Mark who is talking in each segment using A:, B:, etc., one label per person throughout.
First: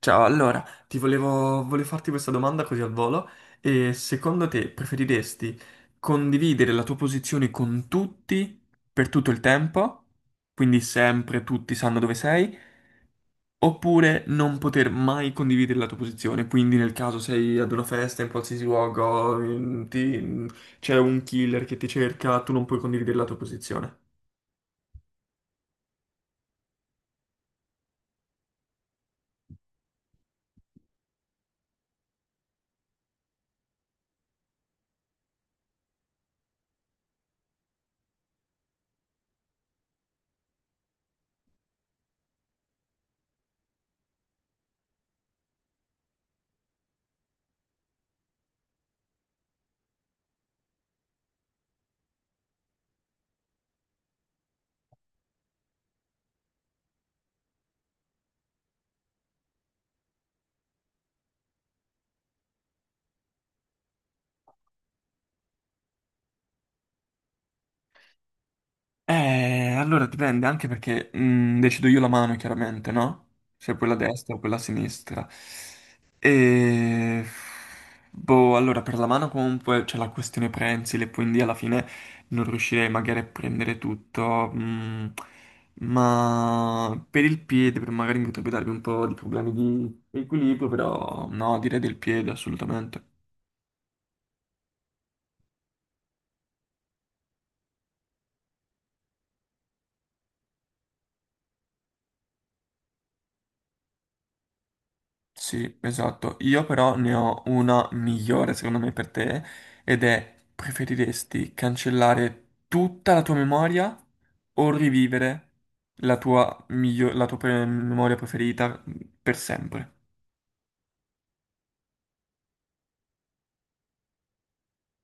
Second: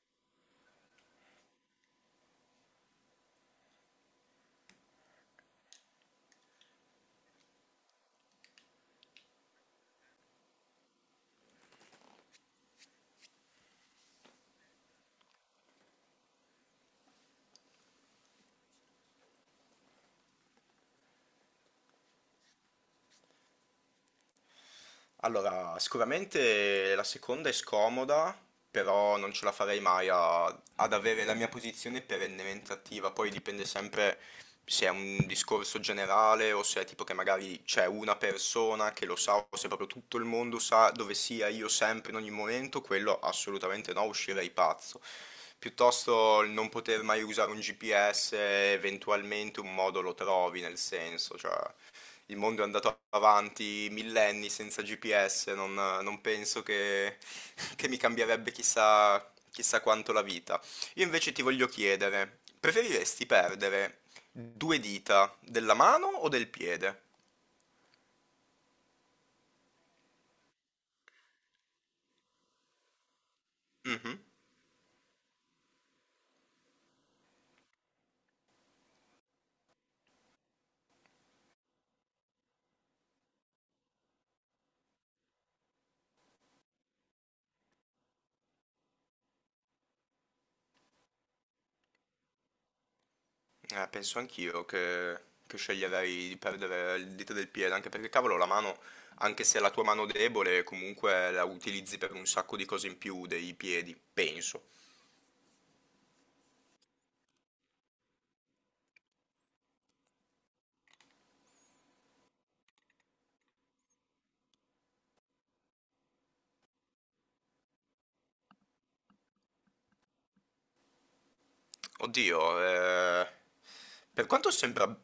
A: Ciao, allora, ti volevo farti questa domanda così al volo. E secondo te preferiresti condividere la tua posizione con tutti per tutto il tempo, quindi sempre tutti sanno dove sei, oppure non poter mai condividere la tua posizione? Quindi nel caso sei ad una festa in qualsiasi luogo, c'è un killer che ti cerca, tu non puoi condividere la tua posizione.
B: Allora, sicuramente la seconda è scomoda, però non ce la farei mai ad avere la mia posizione perennemente attiva. Poi dipende sempre se è un discorso generale o se è tipo che magari c'è una persona che lo sa o se proprio tutto il mondo sa dove sia io sempre in ogni momento, quello assolutamente no, uscirei pazzo. Piuttosto il non poter mai usare un GPS, eventualmente un modo lo trovi, nel senso, cioè il mondo è andato avanti millenni senza GPS, non penso che, che mi cambierebbe chissà, chissà quanto la vita. Io invece ti voglio chiedere, preferiresti perdere due dita, della mano o del piede?
A: Allora dipende anche perché decido io la mano, chiaramente, no? Se quella
B: Mh-mh.
A: destra o quella sinistra. E... Boh, allora per la mano comunque c'è la questione prensile, quindi alla fine non riuscirei magari a prendere tutto. Ma per il piede magari mi potrebbe darvi un po' di problemi di equilibrio, però no, direi del piede assolutamente.
B: Penso anch'io che sceglierei di perdere il dito del piede, anche perché cavolo la mano, anche se è la tua mano debole, comunque la utilizzi per un sacco di cose in più dei piedi, penso.
A: Sì, esatto. Io però ne ho una migliore secondo me per te ed è preferiresti cancellare tutta la tua memoria o rivivere la tua memoria preferita per sempre?
B: Oddio, per quanto sembra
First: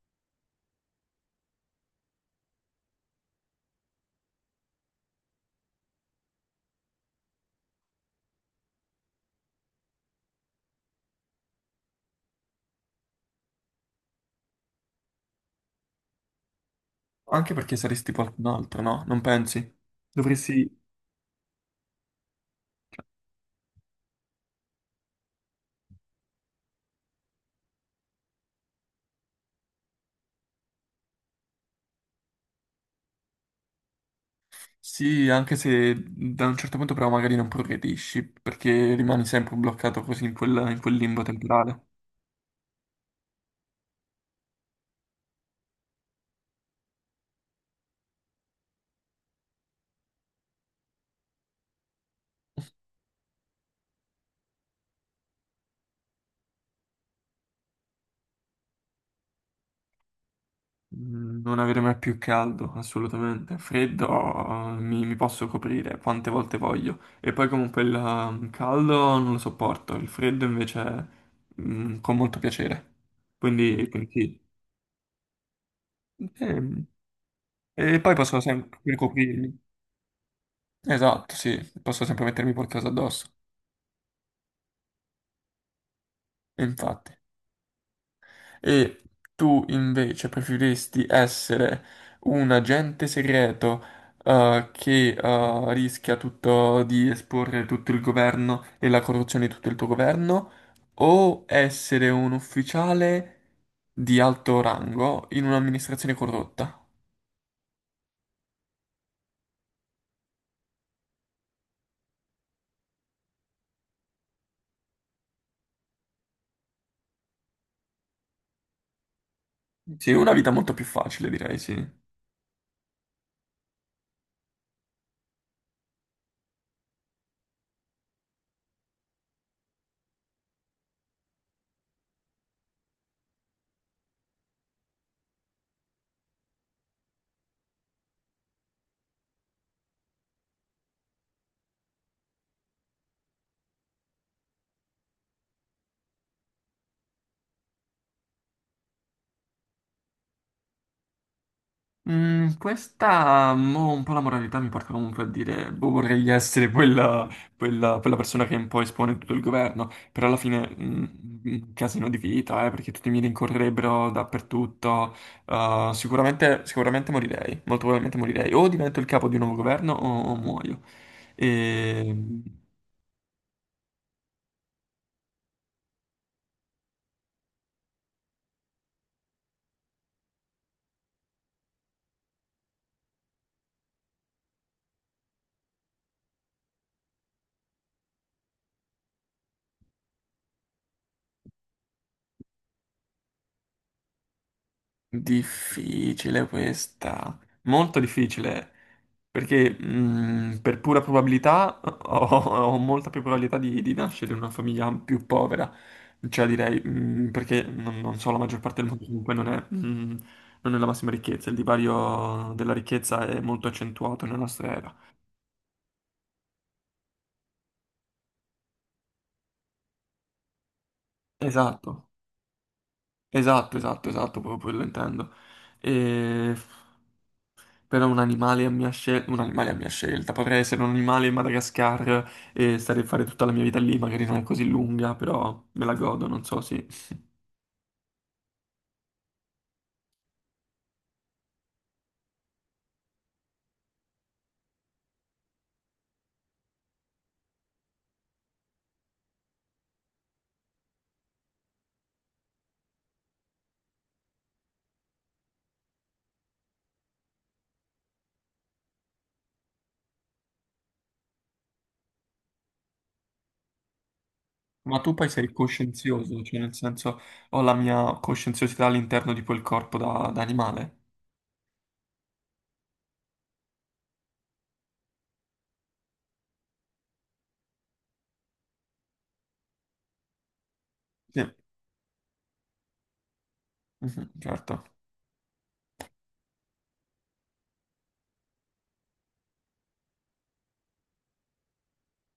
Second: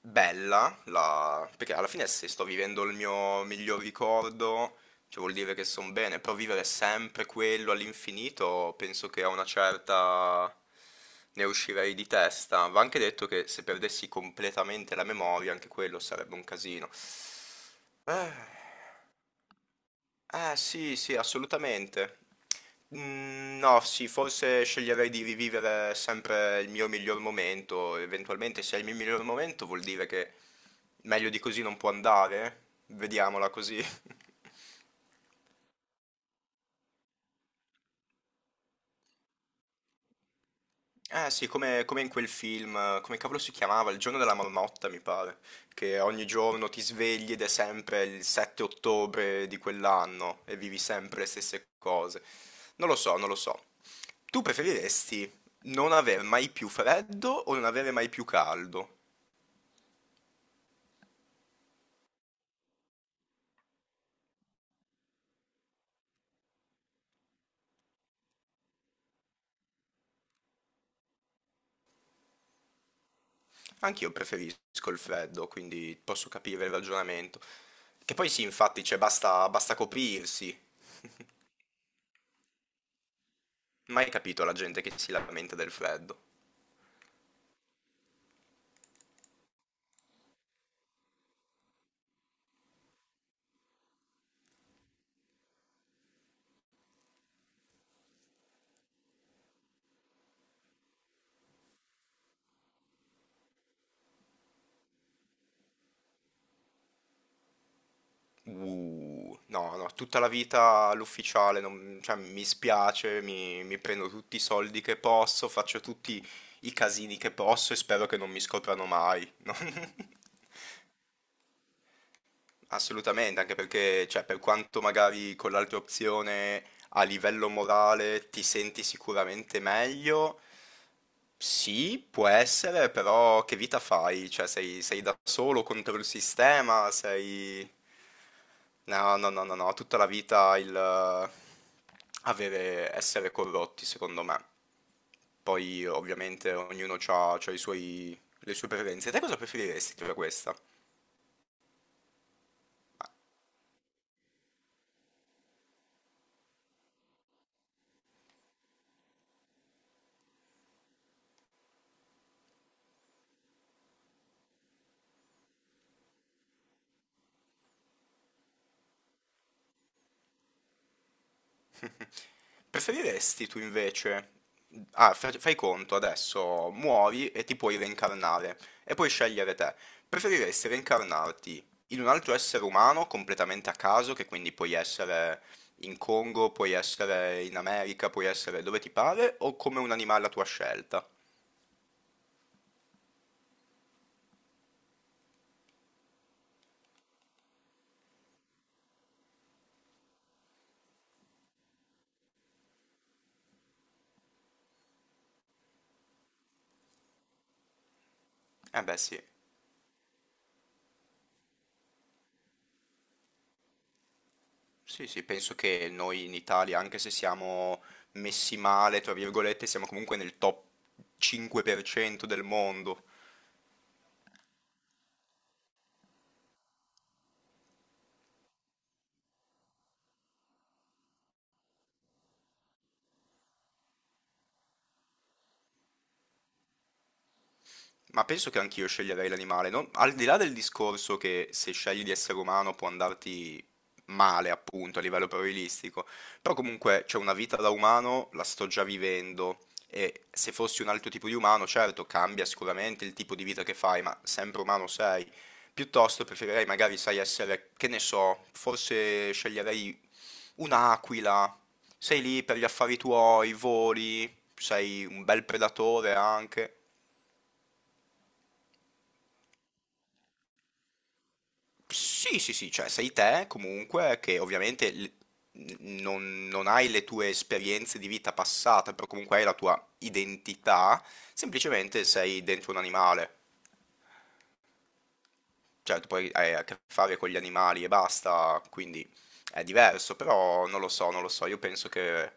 B: bella, perché alla fine se sto vivendo il mio miglior ricordo, cioè vuol dire che sono bene, però vivere sempre quello all'infinito, penso che a una certa ne uscirei di testa. Va anche detto che se perdessi completamente la memoria, anche quello sarebbe un casino.
A: Anche perché saresti
B: Eh,
A: qualcun altro, no? Non pensi?
B: eh
A: Dovresti.
B: sì, sì, assolutamente. Mm, no, sì, forse sceglierei di rivivere sempre il mio miglior momento. Eventualmente, se è il mio miglior momento, vuol dire che meglio di così non può andare. Vediamola così.
A: Sì, anche se da un certo punto però magari non progredisci perché rimani sempre bloccato così in quel limbo
B: Eh sì,
A: temporale.
B: come in quel film, come cavolo si chiamava? Il giorno della marmotta, mi pare, che ogni giorno ti svegli ed è sempre il 7 ottobre di quell'anno e vivi sempre le stesse cose. Non lo so, non lo so. Tu preferiresti non aver mai più freddo o non avere mai più caldo?
A: Non avere mai più caldo, assolutamente. Freddo, mi posso coprire quante volte voglio. E poi comunque il caldo non lo sopporto, il freddo invece con molto piacere. Quindi
B: Anch'io
A: sì.
B: preferisco il freddo, quindi posso capire il
A: Ehm,
B: ragionamento.
A: E poi
B: Che poi
A: posso
B: sì, infatti,
A: sempre
B: cioè,
A: coprirmi.
B: basta coprirsi.
A: Esatto, sì, posso sempre mettermi qualcosa addosso.
B: Mai capito la gente che si lamenta del freddo.
A: E infatti. E tu invece preferiresti essere un agente segreto che rischia tutto di esporre tutto il governo e la corruzione di tutto il tuo governo, o essere un ufficiale di alto rango in un'amministrazione corrotta?
B: No, no, tutta la vita all'ufficiale, cioè, mi spiace, mi prendo tutti i soldi che posso, faccio tutti i casini che posso e spero che non mi scoprano mai. No?
A: Sì, una vita molto più facile, direi, sì.
B: Assolutamente, anche perché, cioè, per quanto magari con l'altra opzione a livello morale ti senti sicuramente meglio, sì, può essere, però che vita fai? Cioè, sei da solo contro il sistema, sei... No, no, no, no, no, tutta la vita il avere, essere corrotti, secondo me. Poi, ovviamente, ognuno ha i suoi, le sue preferenze. Te cosa preferiresti tra questa?
A: Questa, un po' la moralità mi porta comunque a dire, boh, vorrei essere quella persona che un po' espone tutto il governo, però alla fine, un casino di vita, perché tutti mi rincorrerebbero dappertutto. Sicuramente morirei, molto probabilmente morirei, o divento il capo di un nuovo governo o muoio. E...
B: Preferiresti tu invece, ah, fai conto adesso, muori e ti puoi reincarnare e puoi scegliere te. Preferiresti reincarnarti in un altro essere umano completamente a caso, che quindi puoi essere in Congo, puoi essere in America, puoi essere dove ti pare, o come un animale a tua scelta?
A: Difficile questa, molto difficile, perché per pura probabilità ho molta più probabilità di nascere in una famiglia più povera, cioè direi, perché non so, la maggior parte
B: Eh
A: del
B: beh
A: mondo
B: sì,
A: comunque non è la massima ricchezza, il divario della ricchezza è molto accentuato nella nostra era.
B: sì, sì, penso che noi in Italia, anche se siamo messi male, tra virgolette, siamo comunque nel top
A: Esatto,
B: 5% del mondo.
A: esatto, esatto, esatto, proprio quello intendo. E Però un animale a mia scelta, un animale a mia scelta, potrei essere un animale in Madagascar e stare a fare tutta la mia vita lì, magari non è così lunga, però me la godo, non so, sì.
B: Ma penso che anch'io sceglierei l'animale, al di là del discorso che se scegli di essere umano può andarti male, appunto, a livello probabilistico, però comunque c'è una vita da umano, la sto già vivendo e se fossi un altro tipo di umano, certo, cambia sicuramente il tipo di vita che fai, ma sempre umano sei. Piuttosto preferirei magari, sai, essere, che ne so, forse sceglierei un'aquila, sei lì per gli affari tuoi, voli,
A: Ma
B: sei
A: tu
B: un
A: poi
B: bel
A: sei
B: predatore
A: coscienzioso, cioè
B: anche.
A: nel senso ho la mia coscienziosità all'interno di quel corpo da animale.
B: Sì, sì, sì, cioè sei te comunque che ovviamente non hai le tue esperienze di vita passata, però comunque hai la tua identità,
A: Sì,
B: semplicemente sei dentro un animale,
A: mhm, certo.
B: cioè tu poi hai a che fare con gli animali e basta, quindi è diverso, però non lo so, non lo so, io penso che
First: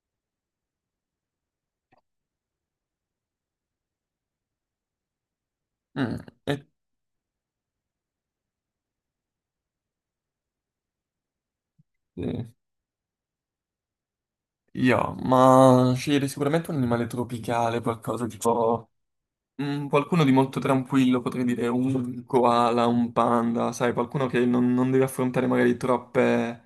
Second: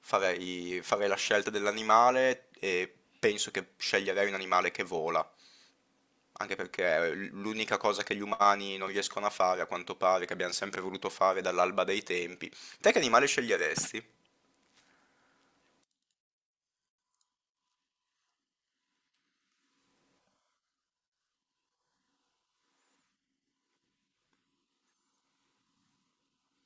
B: farei la scelta dell'animale e penso che sceglierei un animale che vola.
A: Mm,
B: Anche
A: e-
B: perché l'unica cosa che gli umani non riescono a fare, a quanto pare, che abbiamo sempre voluto fare dall'alba dei
A: eh,
B: tempi. Te che animale sceglieresti?
A: io, ma sceglierei sicuramente un animale tropicale, qualcosa tipo qualcuno di molto tranquillo, potrei dire un koala, un panda, sai, qualcuno che non deve affrontare magari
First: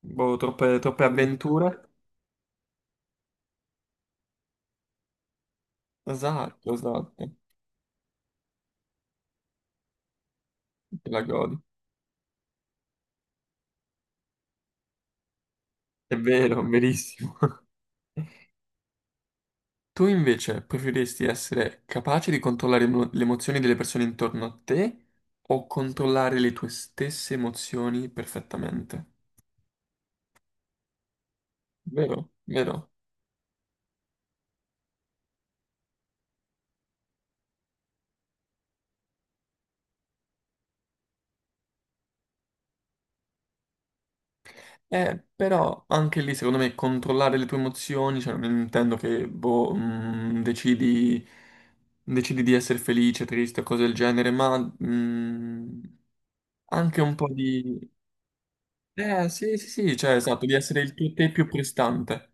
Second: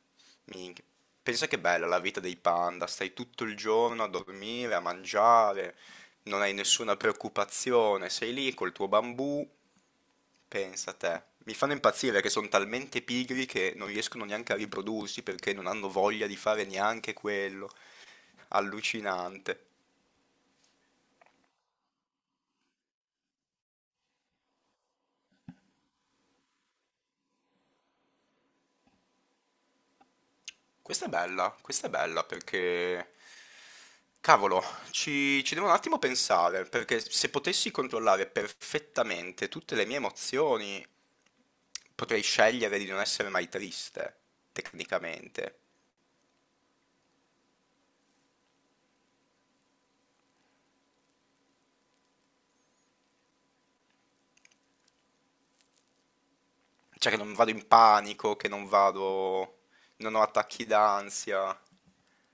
A: boh, troppe,
B: Minchia.
A: troppe
B: Pensa che bella
A: avventure.
B: la vita dei panda, stai tutto il giorno a dormire, a mangiare, non hai
A: Esatto,
B: nessuna
A: esatto, te
B: preoccupazione, sei lì col tuo bambù, pensa a
A: la
B: te. Mi
A: godi.
B: fanno impazzire che sono talmente pigri che non riescono neanche a riprodursi perché non hanno
A: È
B: voglia di
A: vero,
B: fare neanche
A: verissimo.
B: quello. Allucinante.
A: Tu invece preferiresti essere capace di controllare le emozioni delle persone intorno a te o controllare le tue stesse emozioni perfettamente?
B: Questa è bella
A: Vero, vero.
B: perché, cavolo, ci devo un attimo pensare, perché se potessi controllare perfettamente tutte le mie emozioni, potrei scegliere di non essere mai triste, tecnicamente.
A: Però anche lì secondo me controllare le tue emozioni, cioè non intendo che boh, decidi di essere felice, triste o cose del genere, ma mm, anche
B: Cioè
A: un
B: che
A: po'
B: non vado in
A: di...
B: panico, che non
A: Eh sì,
B: vado,
A: sì, sì, cioè
B: non ho
A: esatto, di
B: attacchi
A: essere il tuo te più
B: d'ansia.
A: prestante.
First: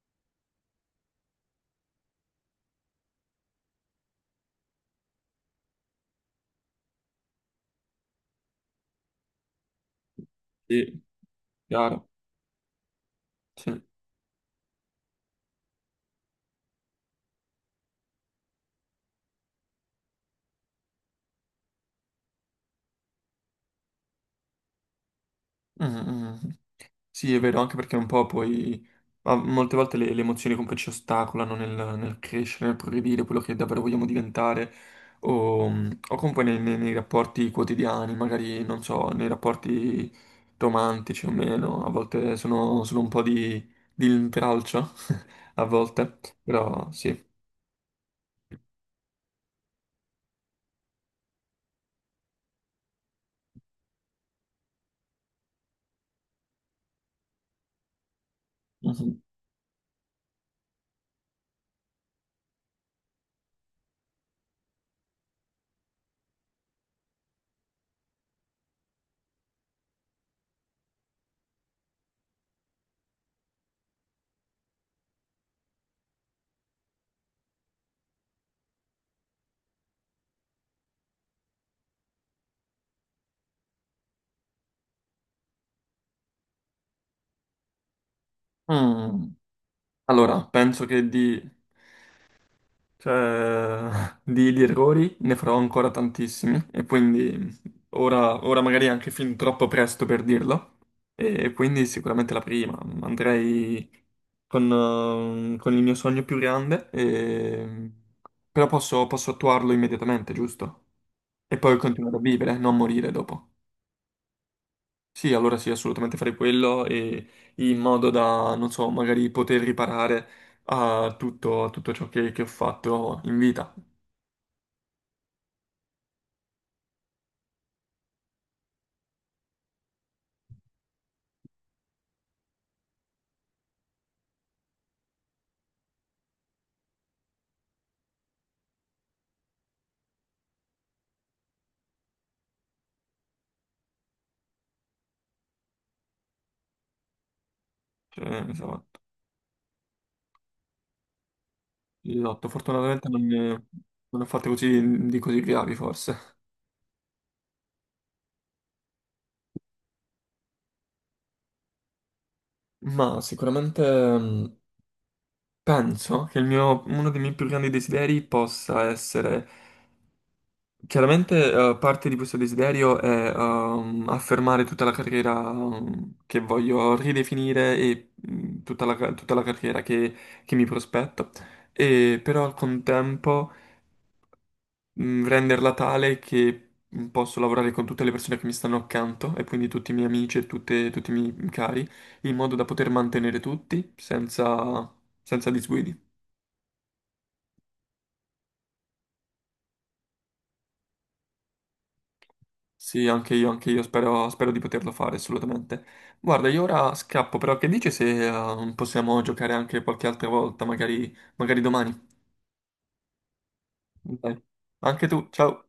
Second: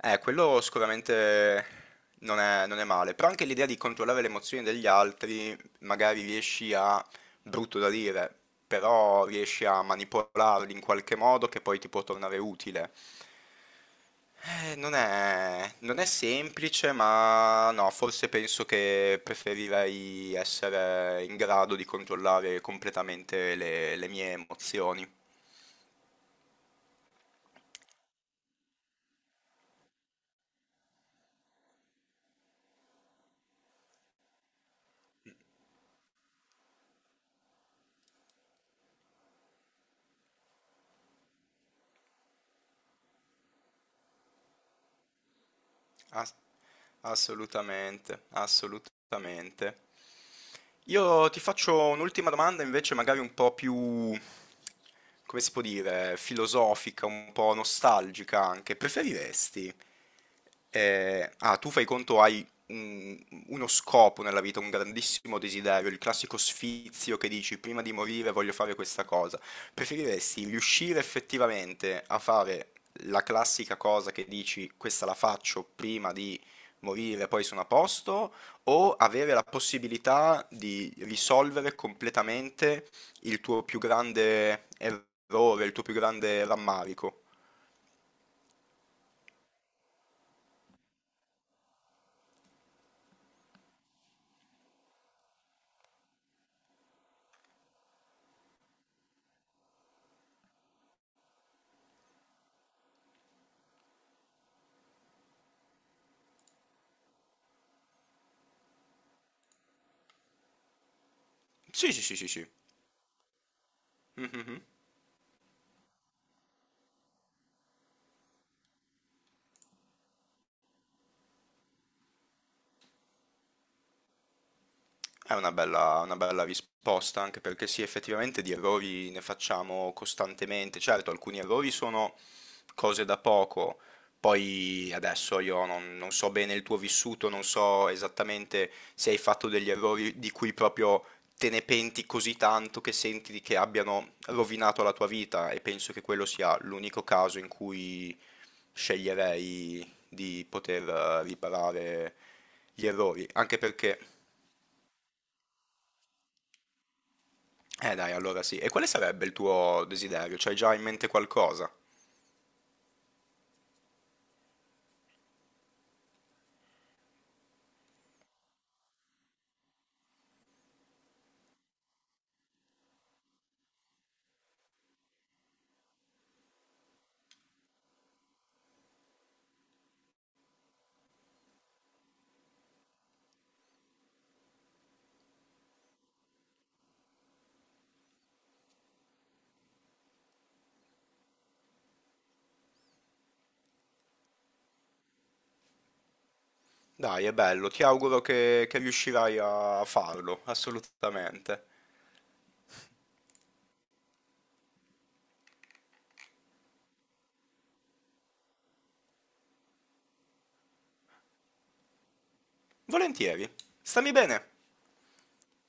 B: Quello sicuramente non è male, però anche l'idea di controllare le emozioni degli altri, magari riesci a, brutto da dire, però riesci a manipolarli in
A: Sì,
B: qualche modo che poi ti può
A: chiaro.
B: tornare utile.
A: Sì. Mm,
B: Non è semplice, ma no, forse penso che preferirei essere in grado di controllare completamente le mie emozioni.
A: mm. Mm. Sì, è vero, anche perché un po' poi ma molte volte le emozioni comunque ci ostacolano nel crescere, nel progredire, quello che davvero vogliamo diventare, o, o comunque nei rapporti quotidiani, magari, non so, nei rapporti romantici o meno, a volte sono un po' di intralcio, a volte,
B: Ass-
A: però sì.
B: assolutamente, assolutamente. Io ti faccio un'ultima domanda invece magari un po' più, come si può dire, filosofica, un po' nostalgica anche.
A: Mhm.
B: Preferiresti... tu fai conto hai uno scopo nella vita, un grandissimo desiderio, il classico sfizio che dici prima di morire voglio fare questa cosa. Preferiresti riuscire effettivamente a fare la classica cosa che dici questa la faccio prima di morire, poi sono a posto? O avere la possibilità di risolvere completamente il tuo più grande errore, il tuo più grande rammarico.
A: Mm. Allora, penso che di cioè, di errori ne farò ancora tantissimi e quindi ora magari è anche fin troppo presto per dirlo e quindi sicuramente la prima. Andrei con il mio sogno più grande, però posso attuarlo immediatamente, giusto? E poi
B: Sì, sì, sì,
A: continuare a
B: sì, sì.
A: vivere, non morire dopo.
B: Mhm.
A: Sì, allora sì, assolutamente farei quello e in modo da, non so, magari poter riparare a tutto ciò che ho fatto in vita.
B: Una bella risposta, anche perché sì, effettivamente di errori ne facciamo costantemente. Certo, alcuni errori sono cose da poco. Poi adesso io non so bene il tuo vissuto, non so esattamente se hai fatto degli errori di cui proprio te ne penti così tanto che senti che abbiano rovinato la tua vita e penso che quello sia l'unico caso in cui
A: Cioè, insomma.
B: sceglierei di poter riparare
A: Esatto,
B: gli
A: fortunatamente non,
B: errori, anche
A: ne,
B: perché...
A: non ho fatto così gravi forse.
B: Dai, allora sì. E quale sarebbe il tuo desiderio? C'hai già in mente qualcosa?
A: Ma sicuramente mh, penso che uno dei miei più grandi desideri possa essere... Chiaramente parte di questo desiderio è affermare tutta la carriera che voglio ridefinire e tutta la carriera che mi prospetto. E, però al contempo renderla tale che posso lavorare con tutte le persone che mi stanno accanto e quindi tutti i miei amici e tutti i miei cari, in modo da poter mantenere tutti senza disguidi.
B: Dai, è bello, ti auguro che riuscirai a farlo, assolutamente.
A: Sì, anche io spero di poterlo fare assolutamente. Guarda, io ora scappo, però che dici se possiamo giocare anche qualche altra volta, magari domani?
B: Volentieri. Stammi
A: Dai.
B: bene.
A: Anche tu, ciao.